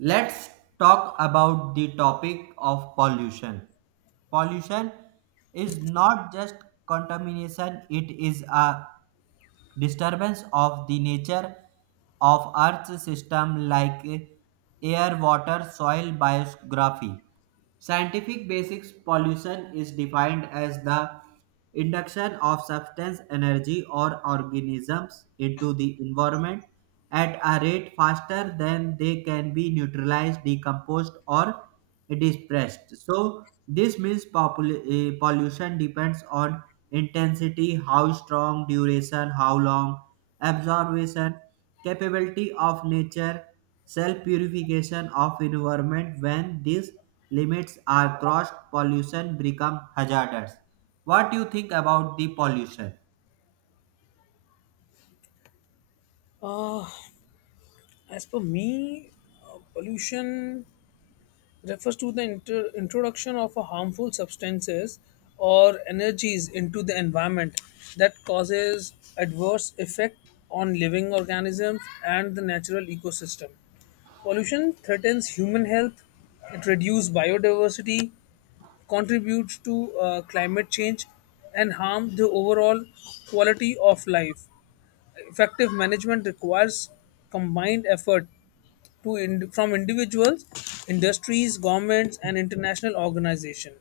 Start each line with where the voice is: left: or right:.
right: Let's talk about the topic of pollution. Pollution is not just contamination, it is a disturbance of the nature of earth's system like air, water, soil, biography. Scientific basics: pollution is defined as the induction of substance, energy, or organisms into the environment at a rate faster than they can be neutralized, decomposed, or dispersed. So this means pollution depends on intensity, how strong, duration, how long, absorption, capability of nature, self purification of environment. When these limits are crossed, pollution becomes hazardous. What do you think about the pollution?
left: As for me, pollution refers to the introduction of a harmful substances or energies into the environment that causes adverse effect on living organisms and the natural ecosystem. Pollution threatens human health, it reduces biodiversity, contributes to climate change, and harm the overall quality of life. Effective management requires combined effort from individuals, industries, governments, and international organization.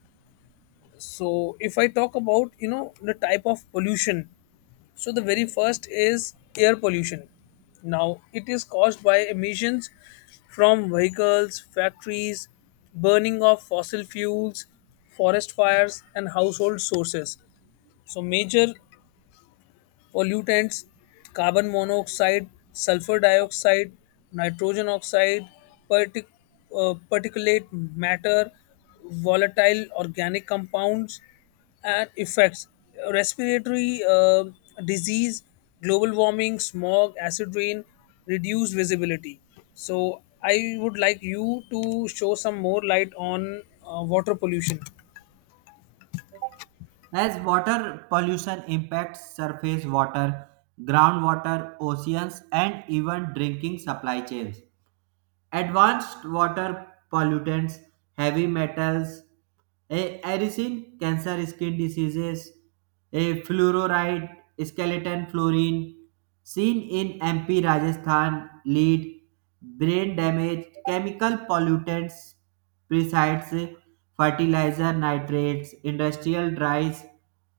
left: So, if I talk about the type of pollution, so the very first is air pollution. Now, it is caused by emissions from vehicles, factories, burning of fossil fuels, forest fires, and household sources. So major pollutants carbon monoxide, sulfur dioxide, nitrogen oxide, partic- particulate matter, volatile organic compounds, and effects respiratory disease, global warming, smog, acid rain, reduced visibility. So, I would like you to show some more light on water pollution.
right: As water pollution impacts surface water, groundwater, oceans, and even drinking supply chains. Advanced water pollutants, heavy metals, a arisen, cancer skin diseases, a fluoride, skeleton fluorine, seen in MP Rajasthan, lead, brain damage, chemical pollutants, pesticides, fertilizer nitrates, industrial dyes,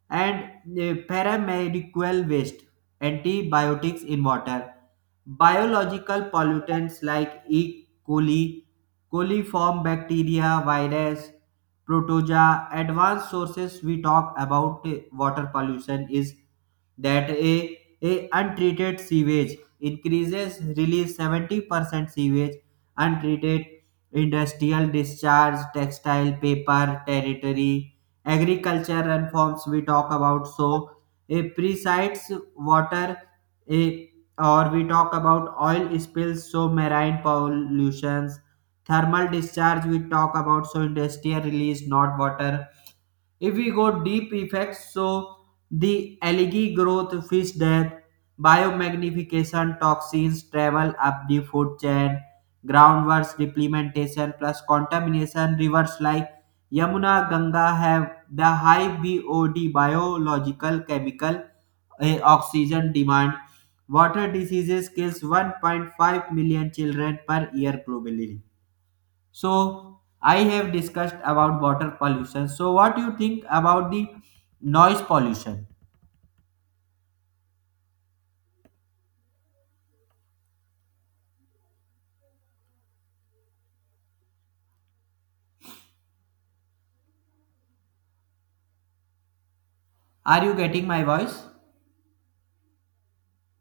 right: and paramedical waste, antibiotics in water. Biological pollutants like E. coli, coliform bacteria, virus, protozoa. Advanced sources we talk about water pollution is that a untreated sewage increases release 70% sewage untreated, industrial discharge, textile, paper, territory, agriculture, and forms we talk about. So a precise water, a, or we talk about oil spills, so marine pollutions, thermal discharge we talk about, so industrial release, not water. If we go deep effects, so the algae growth, fish death, biomagnification, toxins travel up the food chain, groundwater depletion plus contamination. Rivers like Yamuna, Ganga have the high BOD, biological chemical oxygen demand. Water diseases kills 1.5 million children per year globally. So I have discussed about water pollution. So what do you think about the noise pollution? Are you getting my voice?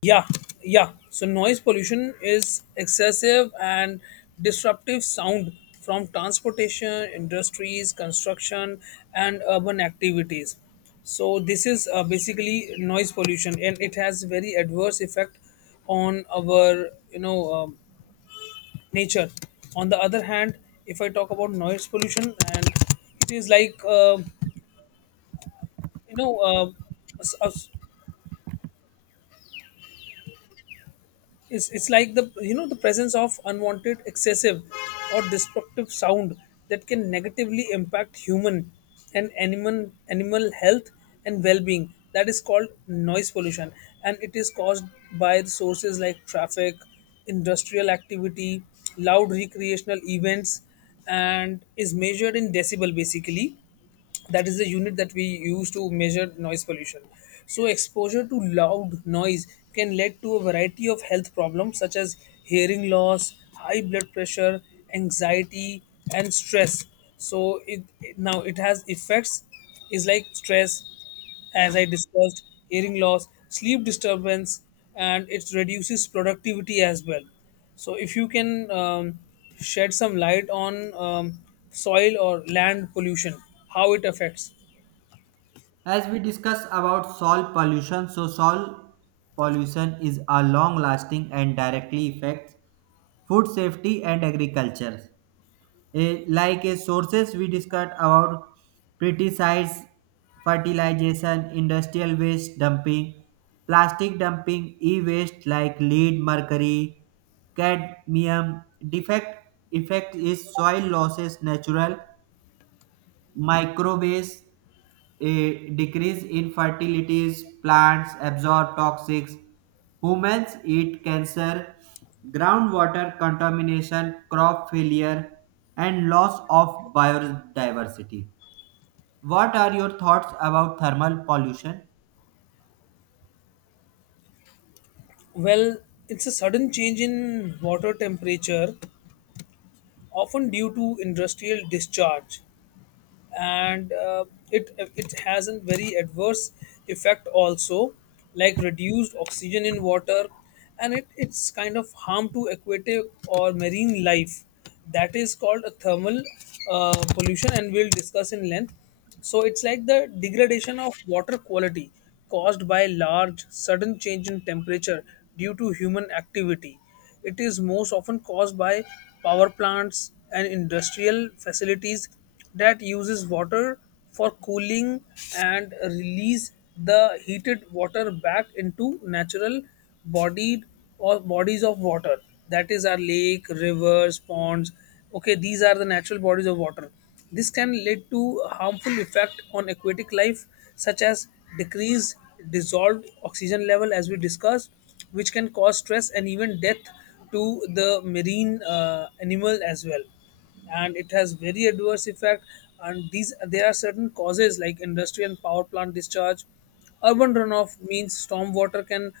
left: Yeah, yeah. So noise pollution is excessive and disruptive sound from transportation, industries, construction, and urban activities. So this is basically noise pollution, and it has very adverse effect on our nature. On the other hand, if I talk about noise pollution, and it is like you know uh, s- uh, it's like the the presence of unwanted, excessive, or destructive sound that can negatively impact human and animal health and well-being. That is called noise pollution, and it is caused by the sources like traffic, industrial activity, loud recreational events, and is measured in decibel, basically that is the unit that we use to measure noise pollution. So exposure to loud noise can lead to a variety of health problems such as hearing loss, high blood pressure, anxiety, and stress. So it now it has effects is like stress, as I discussed, hearing loss, sleep disturbance, and it reduces productivity as well. So, if you can shed some light on soil or land pollution, how it affects.
right: As we discuss about soil pollution, so soil pollution is a long lasting and directly affects food safety and agriculture. Like sources we discussed about: pesticides, fertilization, industrial waste dumping, plastic dumping, e-waste like lead, mercury, cadmium. Defect effect is soil losses natural microwaves, a decrease in fertilities, plants absorb toxics, humans eat cancer, groundwater contamination, crop failure, and loss of biodiversity. What are your thoughts about thermal pollution?
left: Well, it's a sudden change in water temperature, often due to industrial discharge. And it has a very adverse effect also, like reduced oxygen in water, and it's kind of harm to aquatic or marine life. That is called a thermal pollution, and we'll discuss in length. So it's like the degradation of water quality caused by large sudden change in temperature due to human activity. It is most often caused by power plants and industrial facilities that uses water for cooling and release the heated water back into natural bodied or bodies of water, that is our lake, rivers, ponds. Okay, these are the natural bodies of water. This can lead to harmful effect on aquatic life such as decreased dissolved oxygen level, as we discussed, which can cause stress and even death to the marine animal as well, and it has very adverse effect. And these there are certain causes like industrial and power plant discharge, urban runoff means storm water can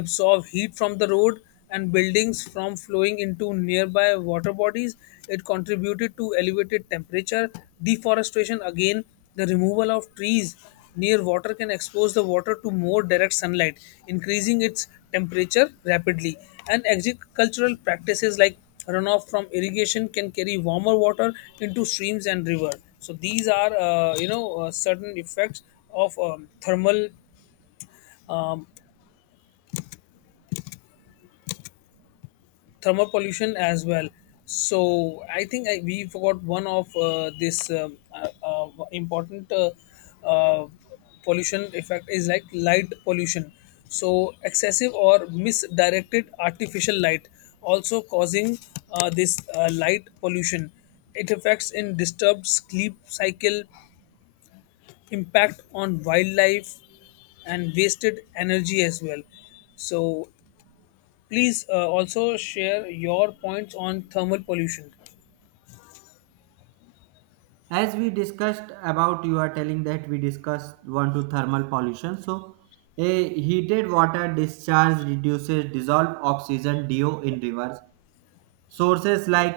left: absorb heat from the road and buildings from flowing into nearby water bodies. It contributed to elevated temperature. Deforestation, again the removal of trees near water can expose the water to more direct sunlight, increasing its temperature rapidly. And agricultural practices like runoff from irrigation can carry warmer water into streams and river. So these are, certain effects of thermal um, thermal pollution as well. So I think I, we forgot one of this important uh, pollution effect is like light pollution. So excessive or misdirected artificial light also causing this light pollution. It affects in disturbed sleep cycle, impact on wildlife, and wasted energy as well. So please also share your points on thermal pollution,
right: As we discussed, about you are telling that we discussed one to thermal pollution. So a heated water discharge reduces dissolved oxygen do in rivers. Sources like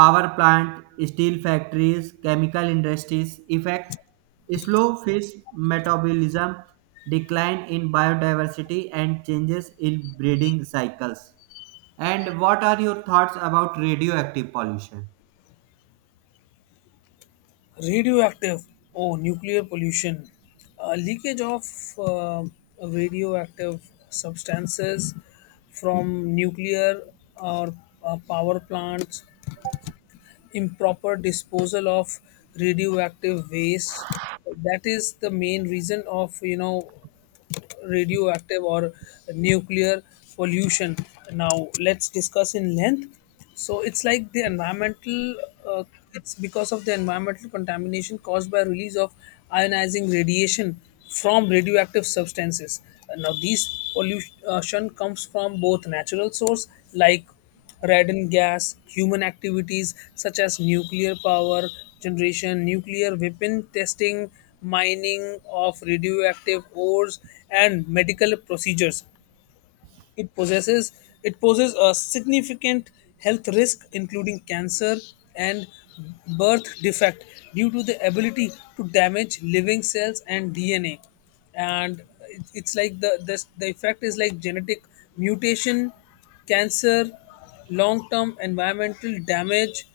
right: power plant, steel factories, chemical industries affect, slow fish metabolism, decline in biodiversity, and changes in breeding cycles. And what are your thoughts about radioactive pollution?
left: radioactive, oh, nuclear pollution, leakage of uh, radioactive substances from nuclear or power plants, improper disposal of radioactive waste. That is the main reason of radioactive or nuclear pollution. Now, let's discuss in length. So, it's like the environmental, uh, it's because of the environmental contamination caused by release of ionizing radiation from radioactive substances. Now, these pollution comes from both natural source like Radon gas, human activities such as nuclear power generation, nuclear weapon testing, mining of radioactive ores, and medical procedures. it possesses it poses a significant health risk including cancer and birth defect due to the ability to damage living cells and DNA. And it's like the effect is like genetic mutation, cancer, long term environmental damage.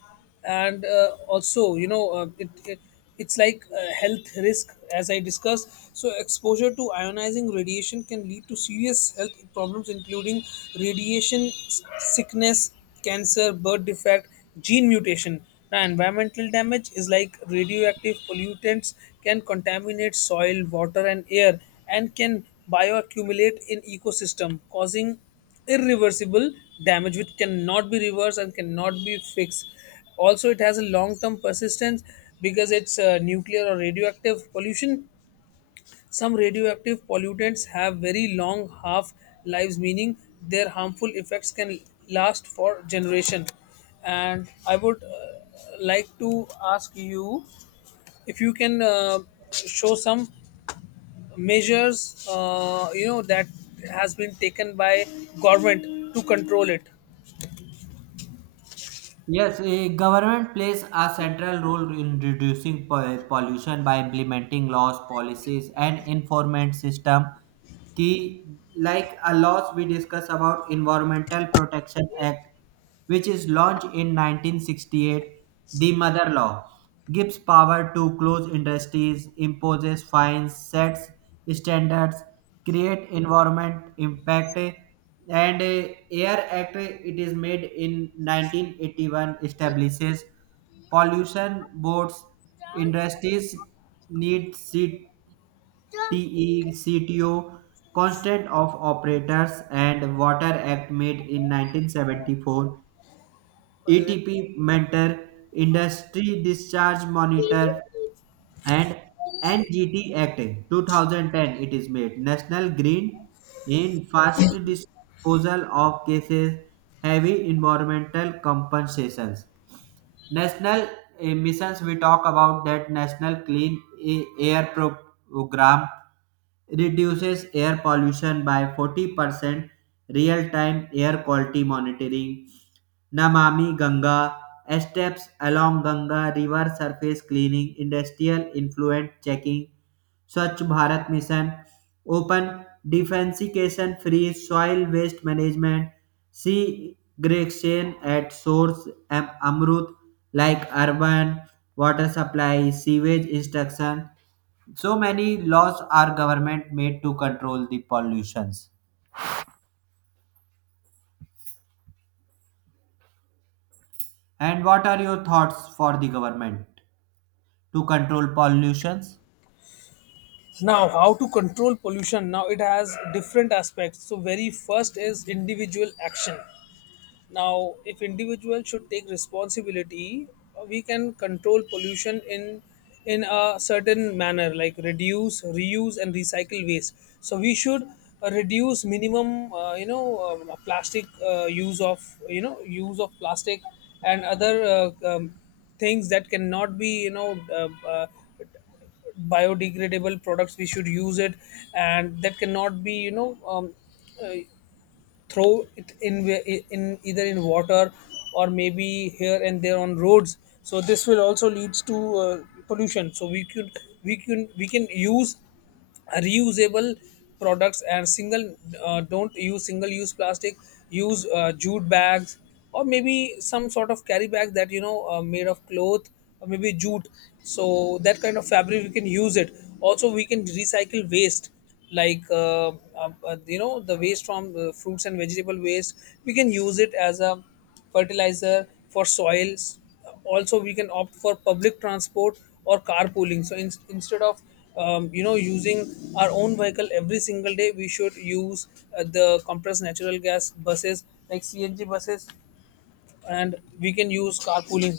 left: And also it's like health risk, as I discussed. So exposure to ionizing radiation can lead to serious health problems including radiation sickness, cancer, birth defect, gene mutation. Now environmental damage is like radioactive pollutants can contaminate soil, water, and air, and can bioaccumulate in ecosystem causing irreversible damage, which cannot be reversed and cannot be fixed. Also it has a long term persistence because it's nuclear or radioactive pollution. Some radioactive pollutants have very long half lives, meaning their harmful effects can last for generation. And I would like to ask you if you can show some measures that has been taken by government to control it.
right: Yes, a government plays a central role in reducing pollution by implementing laws, policies, and enforcement system. Key, like a laws we discuss about Environmental Protection Act, which is launched in 1968, the mother law, gives power to close industries, imposes fines, sets standards, create environment impact. And air act, it is made in 1981, establishes pollution boards. Industries need seat TECTO, Constant of Operators, and Water Act made in 1974, ETP Mentor, Industry Discharge Monitor, and NGT Act 2010 it is made. National Green in Fast Disposal of Cases, Heavy Environmental Compensations. National emissions we talk about, that National Program reduces air pollution by 40%, real time air quality monitoring, Namami Ganga, steps along Ganga river surface cleaning, industrial influent checking, Swachh Bharat Mission, open defensication free soil, waste management, segregation at source, Amrut like urban water supply, sewage instruction. So many laws are government made to control the pollutions. And what are your thoughts for the government to control pollutions?
left: Now how to control pollution, now it has different aspects. So very first is individual action. Now if individual should take responsibility, we can control pollution in a certain manner like reduce, reuse, and recycle waste. So we should reduce minimum plastic use of use of plastic and other things that cannot be biodegradable products we should use it, and that cannot be uh, throw it in either in water or maybe here and there on roads. So this will also leads to uh, pollution. So we can use reusable products, and single don't use single use plastic, use jute bags or maybe some sort of carry bags that made of cloth or maybe jute. So that kind of fabric we can use it. Also we can recycle waste like the waste from fruits and vegetable waste, we can use it as a fertilizer for soils. Also we can opt for public transport or carpooling. So instead of using our own vehicle every single day, we should use the compressed natural gas buses like CNG buses, and we can use carpooling,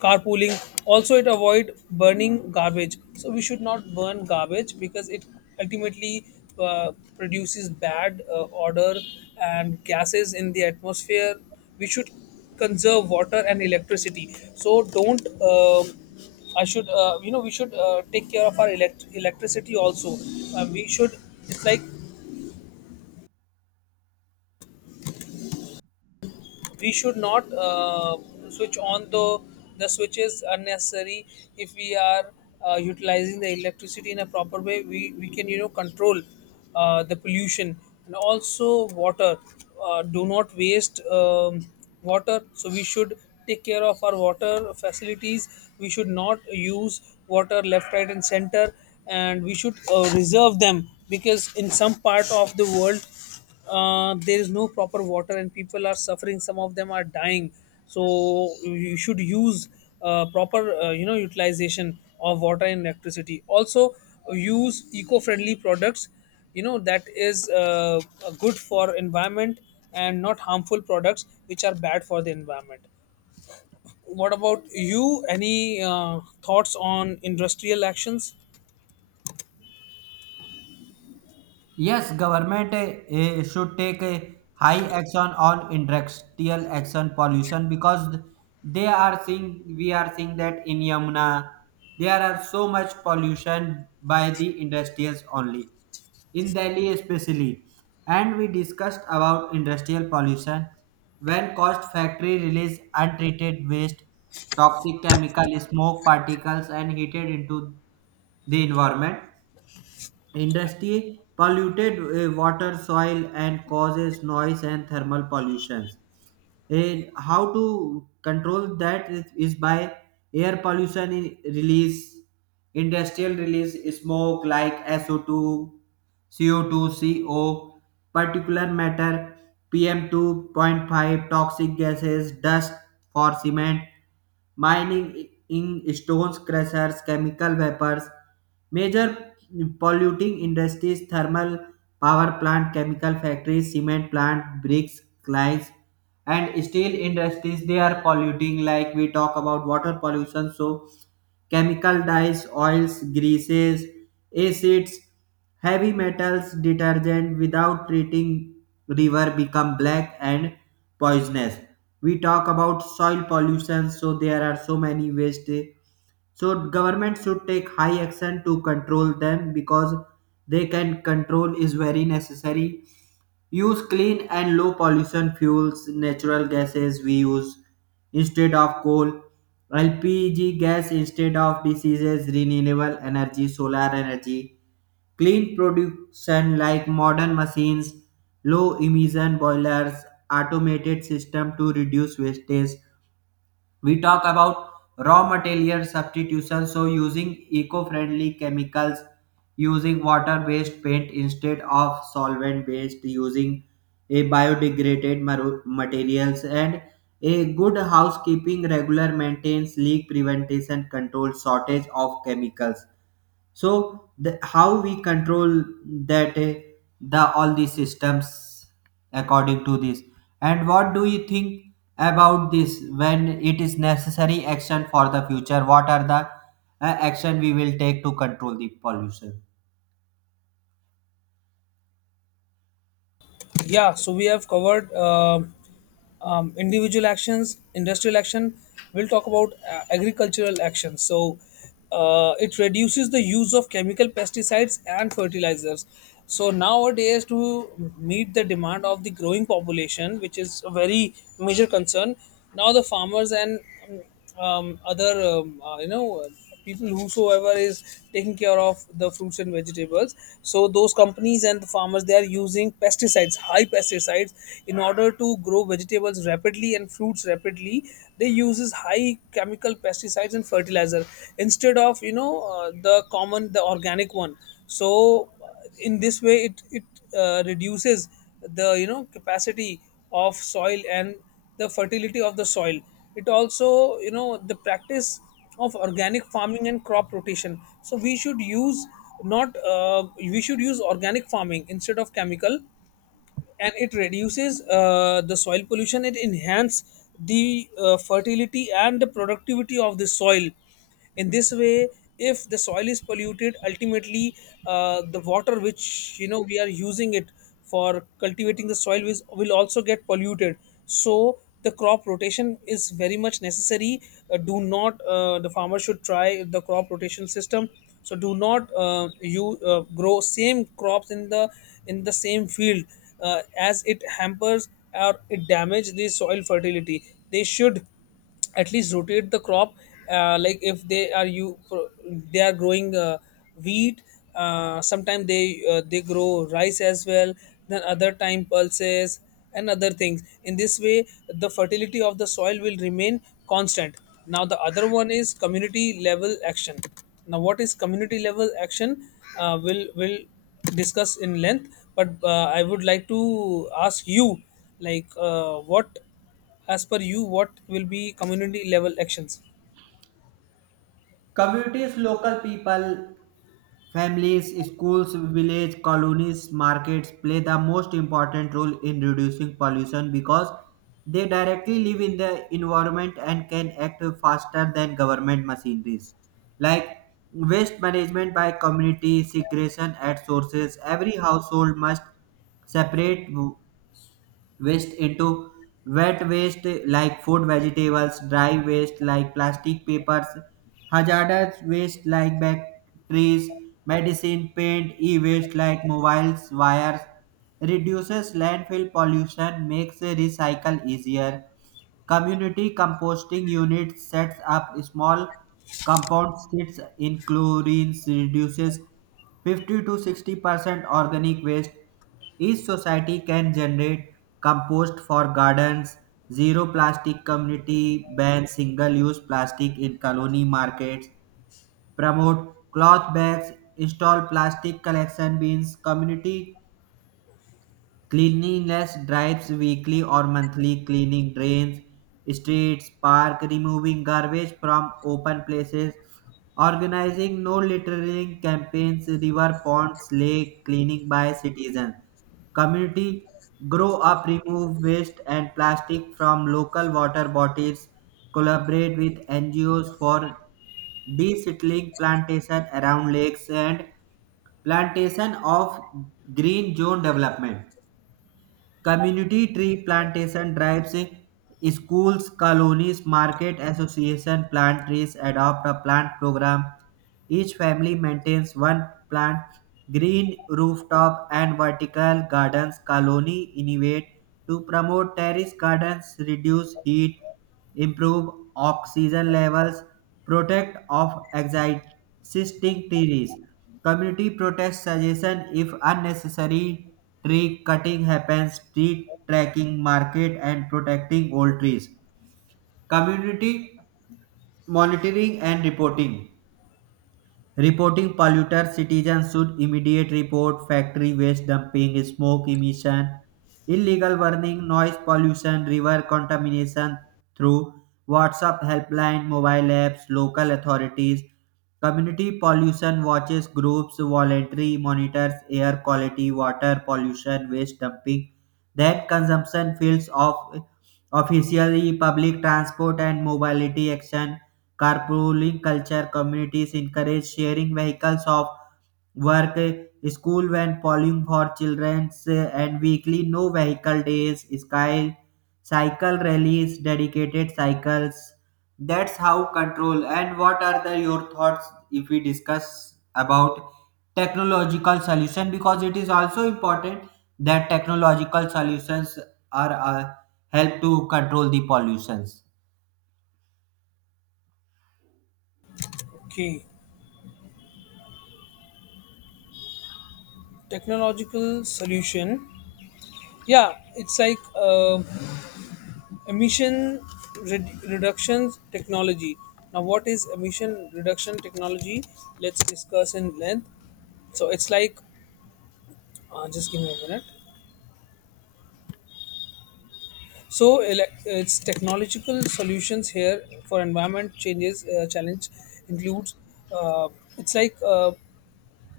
left: carpooling. Also it avoid burning garbage, so we should not burn garbage because it ultimately uh, produces bad odor and gases in the atmosphere. We should conserve water and electricity. So don't I should we should take care of our electricity also. We should, it's like we should not switch on the switches unnecessary. If we are utilizing the electricity in a proper way, we can control the pollution. And also water, do not waste water. So we should take care of our water facilities. We should not use water left, right, and center, and we should reserve them because in some part of the world, there is no proper water and people are suffering, some of them are dying. So you should use proper utilization of water and electricity. Also use eco-friendly products, that is good for environment, and not harmful products which are bad for the environment. What about you, any thoughts on industrial actions?
right: Yes, government should take a high action on industrial action pollution because they are seeing we are seeing that in Yamuna there are so much pollution by the industries only, in Delhi especially. And we discussed about industrial pollution when caused factory release untreated waste, toxic chemical, smoke particles, and heated into the environment. Industry polluted water, soil, and causes noise and thermal pollutions. And how to control that is by air pollution release, industrial release, smoke like SO2, CO2, CO, particulate matter, PM2.5, toxic gases, dust for cement, mining in stones, crushers, chemical vapors. Major polluting industries: thermal power plant, chemical factories, cement plant, bricks, clients, and steel industries, they are polluting. Like we talk about water pollution, so chemical dyes, oils, greases, acids, heavy metals, detergent without treating, river become black and poisonous. We talk about soil pollution, so there are so many waste. So government should take high action to control them because they can control is very necessary. Use clean and low pollution fuels, natural gases we use instead of coal, LPG gas instead of diseases, renewable energy, solar energy, clean production like modern machines, low emission boilers, automated system to reduce wastage. We talk about raw material substitution, so using eco friendly chemicals, using water based paint instead of solvent based, using a biodegraded materials, and a good housekeeping, regular maintains, leak prevention, control shortage of chemicals. So the how we control that, the all these systems according to this. And what do you think about this when it is necessary action for the future? What are the action we will take to control the pollution?
left: Yeah, so we have covered individual actions, industrial action. We'll talk about agricultural actions. So it reduces the use of chemical pesticides and fertilizers. So nowadays, to meet the demand of the growing population, which is a very major concern, now the farmers and um, other you know people whosoever is taking care of the fruits and vegetables, so those companies and the farmers, they are using pesticides, high pesticides in order to grow vegetables rapidly and fruits rapidly. They uses high chemical pesticides and fertilizer instead of the common, the organic one. So in this way it reduces the, you know, capacity of soil and the fertility of the soil. It also, you know, the practice of organic farming and crop rotation. So we should use, not we should use organic farming instead of chemical, and it reduces the soil pollution. It enhances the fertility and the productivity of the soil. In this way, if the soil is polluted, ultimately the water which, you know, we are using it for cultivating the soil is, will also get polluted. So the crop rotation is very much necessary. Do not The farmer should try the crop rotation system. So do not, you grow same crops in the same field, as it hampers or it damage the soil fertility. They should at least rotate the crop. Like if they are growing wheat, sometimes they grow rice as well, then other time pulses and other things. In this way, the fertility of the soil will remain constant. Now the other one is community level action. Now what is community level action? Will discuss in length, but I would like to ask you, like, what, as per you, what will be community level actions?
right: Communities, local people, families, schools, village colonies, markets play the most important role in reducing pollution because they directly live in the environment and can act faster than government machineries. Like waste management by community, segregation at sources, every household must separate waste into wet waste like food, vegetables, dry waste like plastic, papers, hazardous waste like batteries, medicine, paint, e-waste like mobiles, wires, reduces landfill pollution, makes recycle easier. Community composting unit sets up small compound sits in chlorine, reduces 50 to 60% organic waste. Each society can generate compost for gardens. Zero plastic community, ban single use plastic in colony markets, promote cloth bags, install plastic collection bins. Community cleanliness drives, weekly or monthly cleaning drains, streets, park, removing garbage from open places, organizing no littering campaigns, river ponds, lake cleaning by citizens. Community grow up, remove waste and plastic from local water bodies, collaborate with NGOs for de-settling plantation around lakes and plantation of green zone development. Community tree plantation drives, schools, colonies, market association plant trees, adopt a plant program. Each family maintains one plant, green rooftop and vertical gardens. Colony innovate to promote terrace gardens, reduce heat, improve oxygen levels, protect of existing trees. Community protest suggestion if unnecessary tree cutting happens, tree tracking market and protecting old trees. Community monitoring and reporting. Reporting polluters, citizens should immediate report factory waste dumping, smoke emission, illegal burning, noise pollution, river contamination through WhatsApp helpline, mobile apps, local authorities. Community pollution watches groups, voluntary monitors air quality, water pollution, waste dumping, that consumption fields of officially. Public transport and mobility action: carpooling culture, communities encourage sharing vehicles of work, school and polling for children's, and weekly no vehicle days, sky cycle rallies, dedicated cycles. That's how control. And what are the your thoughts if we discuss about technological solution? Because it is also important that technological solutions are help to control the pollutions.
left: Okay, technological solution. Yeah, it's like emission reduction technology. Now, what is emission reduction technology? Let's discuss in length. So, it's like, just give me a minute. So, it's technological solutions here for environment changes challenge includes. Uh, it's like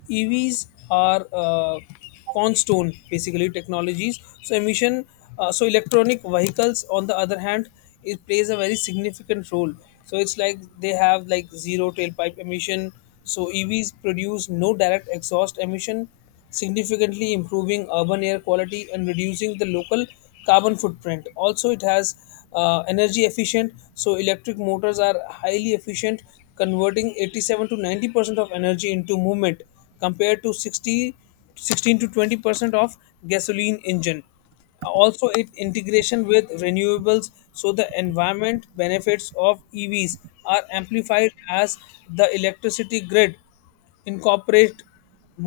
left: EVs are cornerstone basically technologies. So emission, so electronic vehicles on the other hand, it plays a very significant role. So it's like they have like zero tailpipe emission. So EVs produce no direct exhaust emission, significantly improving urban air quality and reducing the local carbon footprint. Also, it has energy efficient, so electric motors are highly efficient, converting 87 to 90 percent of energy into movement compared to 60, 16 to 20 percent of gasoline engine. Also, it integration with renewables, so the environment benefits of EVs are amplified as the electricity grid incorporate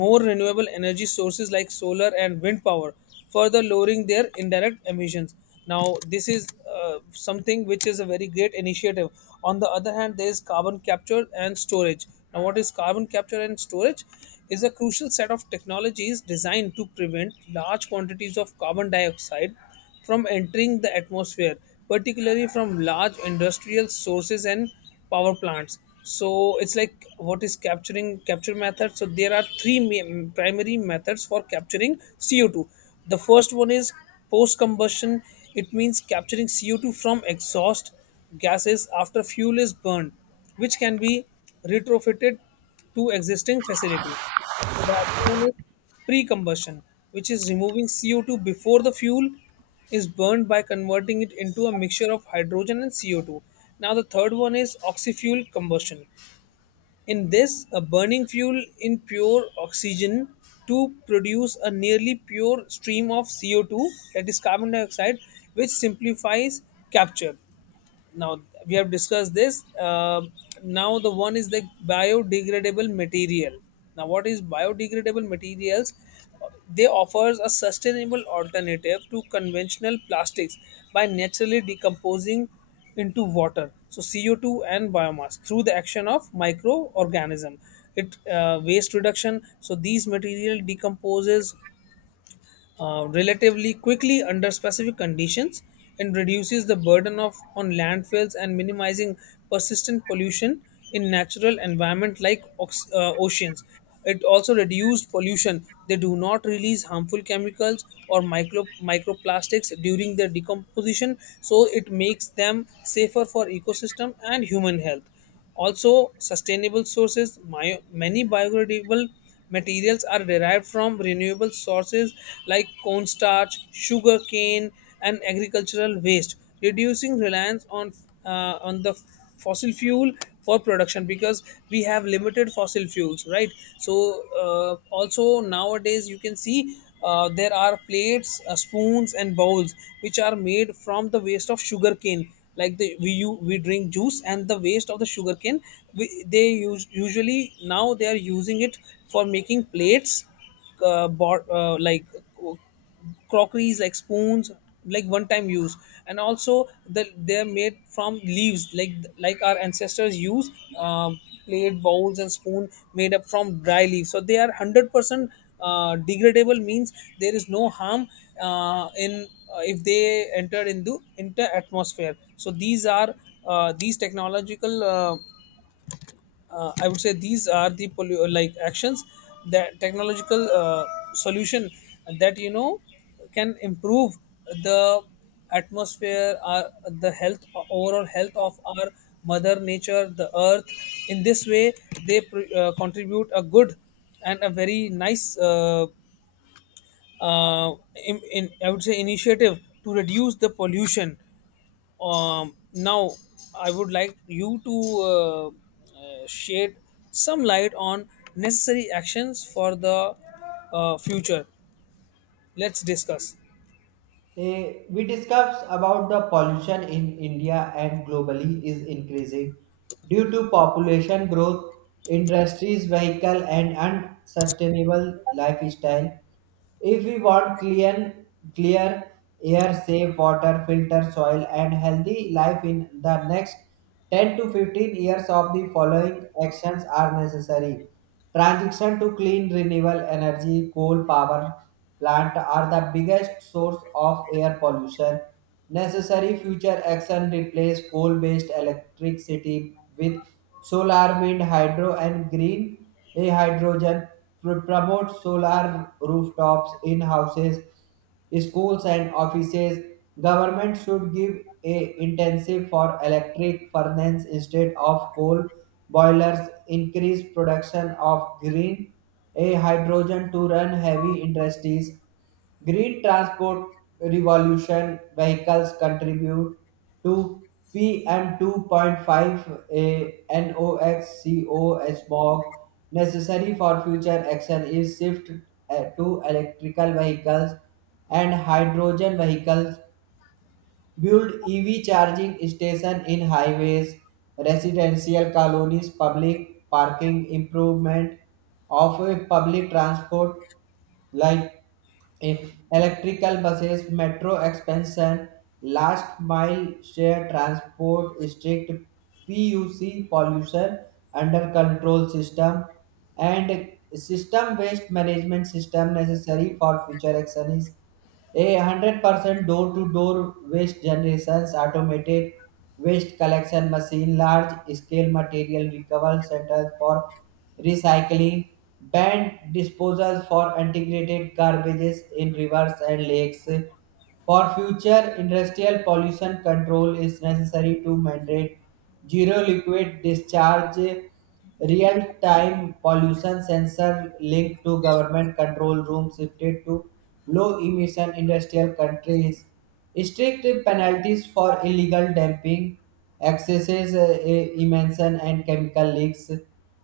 left: more renewable energy sources like solar and wind power, further lowering their indirect emissions. Now, this is something which is a very great initiative. On the other hand, there is carbon capture and storage. Now, what is carbon capture and storage? Is a crucial set of technologies designed to prevent large quantities of carbon dioxide from entering the atmosphere, particularly from large industrial sources and power plants. So it's like, what is capturing capture method? So there are primary methods for capturing CO2. The first one is post combustion. It means capturing CO2 from exhaust gases after fuel is burned, which can be retrofitted to existing facilities. The other one is pre combustion, which is removing CO2 before the fuel is burned by converting it into a mixture of hydrogen and CO2. Now, the third one is oxyfuel combustion. In this, a burning fuel in pure oxygen to produce a nearly pure stream of CO2, that is carbon dioxide, which simplifies capture. Now we have discussed this. Now the one is the biodegradable material. Now what is biodegradable materials? They offers a sustainable alternative to conventional plastics by naturally decomposing into water, so CO2 and biomass through the action of microorganism. It Waste reduction, so these material decomposes relatively quickly under specific conditions and reduces the burden of on landfills and minimizing persistent pollution in natural environment like oceans. It also reduced pollution. They do not release harmful chemicals or microplastics during their decomposition, so it makes them safer for ecosystem and human health. Also, sustainable sources, many biodegradable materials are derived from renewable sources like cornstarch, sugar cane, and agricultural waste, reducing reliance on, on the fossil fuel for production, because we have limited fossil fuels, right? So, also nowadays you can see there are plates, spoons, and bowls which are made from the waste of sugarcane. Like the we you we drink juice and the waste of the sugarcane, they use usually, now they are using it for making plates, bought, like uh, crockeries like spoons, like one time use. And also they're made from leaves, like our ancestors use plate bowls and spoon made up from dry leaves. So they are 100% degradable, means there is no harm in if they enter into atmosphere. So these are these technological, I would say these are the like actions, that technological solution that, you know, can improve the atmosphere, the health, overall health of our mother nature, the earth. In this way, they contribute a good and a very nice uh, in, I would say, initiative to reduce the pollution. Now, I would like you to shed some light on necessary actions for the future. Let's discuss.
right: We discussed about the pollution in India and globally is increasing due to population growth, industries, vehicle, and unsustainable lifestyle. If we want clean, clear air, safe water, filter soil, and healthy life in the next 10 to 15 years, of the following actions are necessary. Transition to clean renewable energy: coal power plant are the biggest source of air pollution. Necessary future action: replace coal-based electricity with solar, wind, hydro, and green hydrogen. Promote solar rooftops in houses, schools, and offices. Government should give a intensive for electric furnace instead of coal boilers, increase production of green a hydrogen to run heavy industries. Green transport revolution: vehicles contribute to PM2.5, a NOx, CO, smog. Necessary for future action is shift to electrical vehicles and hydrogen vehicles. Build EV charging station in highways, residential colonies, public parking, improvement of public transport like uh, electrical buses, metro expansion, last mile share transport, strict PUC pollution under control system. And system waste management system, necessary for future action is a 100% door to door waste generations, automated waste collection machine, large scale material recovery centers for recycling, banned disposals for integrated garbages in rivers and lakes. For future industrial pollution control, is necessary to mandate zero liquid discharge, real-time pollution sensor linked to government control rooms, shifted to low-emission industrial countries, strict penalties for illegal dumping, excesses, emission and chemical leaks.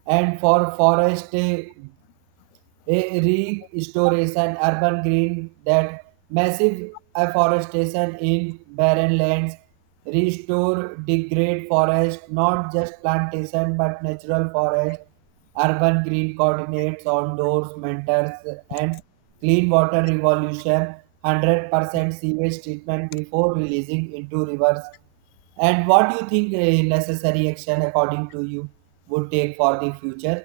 right: And for forest a restoration urban green, that massive afforestation in barren lands, restore degrade forest, not just plantation but natural forest, urban green coordinates on doors mentors. And clean water revolution, 100% sewage treatment before releasing into rivers. And what do you think a necessary action according to you would take for the future?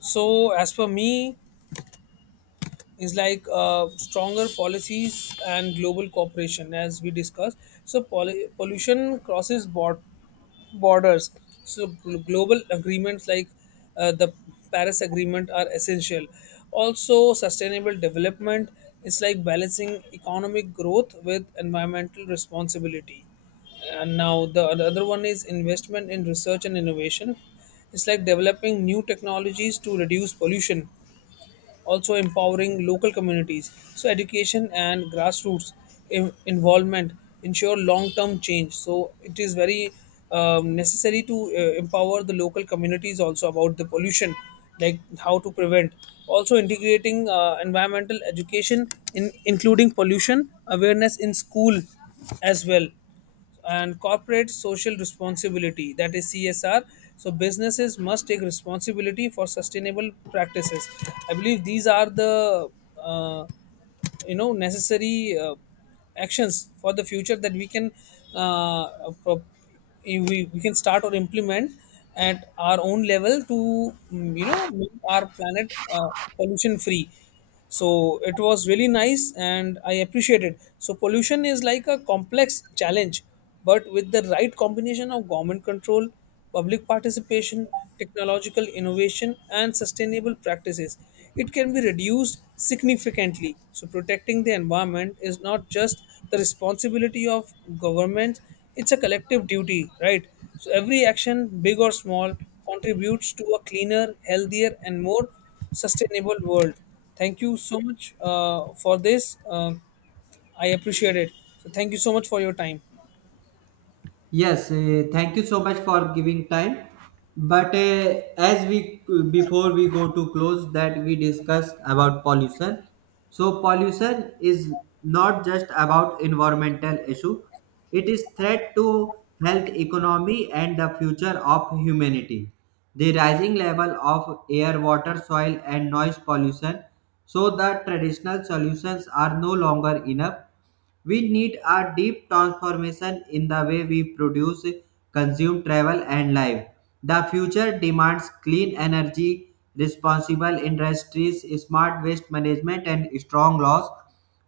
left: So, as per me, is like stronger policies and global cooperation, as we discussed. So, pollution crosses borders. So, global agreements like the Paris Agreement are essential. Also, sustainable development is like balancing economic growth with environmental responsibility. And now the other one is investment in research and innovation. It's like developing new technologies to reduce pollution, also empowering local communities. So, education and grassroots involvement ensure long term change. So, it is very necessary to empower the local communities also about the pollution, like how to prevent. Also, integrating environmental education, in, including pollution awareness in school as well, and corporate social responsibility, that is CSR. So businesses must take responsibility for sustainable practices. I believe these are the uh, necessary actions for the future that we can uh, pro- we can start or implement at our own level to, you know, make our planet pollution free. So it was really nice and I appreciate it. So pollution is like a complex challenge, but with the right combination of government control, public participation, technological innovation and sustainable practices, it can be reduced significantly. So protecting the environment is not just the responsibility of governments, it's a collective duty, right? So every action, big or small, contributes to a cleaner, healthier and more sustainable world. Thank you so much for this. I appreciate it. So, thank you so much for your time.
right: Yes, thank you so much for giving time. But as we, before we go to close that we discussed about pollution. So pollution is not just about environmental issue. It is threat to health, economy, and the future of humanity. The rising level of air, water, soil, and noise pollution. So the traditional solutions are no longer enough. We need a deep transformation in the way we produce, consume, travel, and live. The future demands clean energy, responsible industries, smart waste management, and strong laws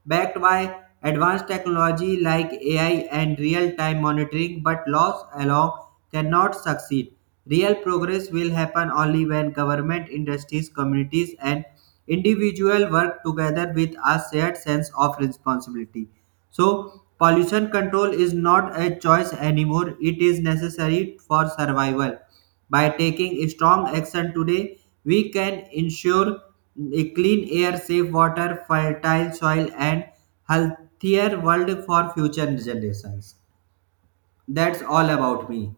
right: backed by advanced technology like AI and real time monitoring. But laws alone cannot succeed. Real progress will happen only when government, industries, communities, and individuals work together with a shared sense of responsibility. So, pollution control is not a choice anymore, it is necessary for survival. By taking strong action today, we can ensure a clean air, safe water, fertile soil, and healthier world for future generations. That's all about me.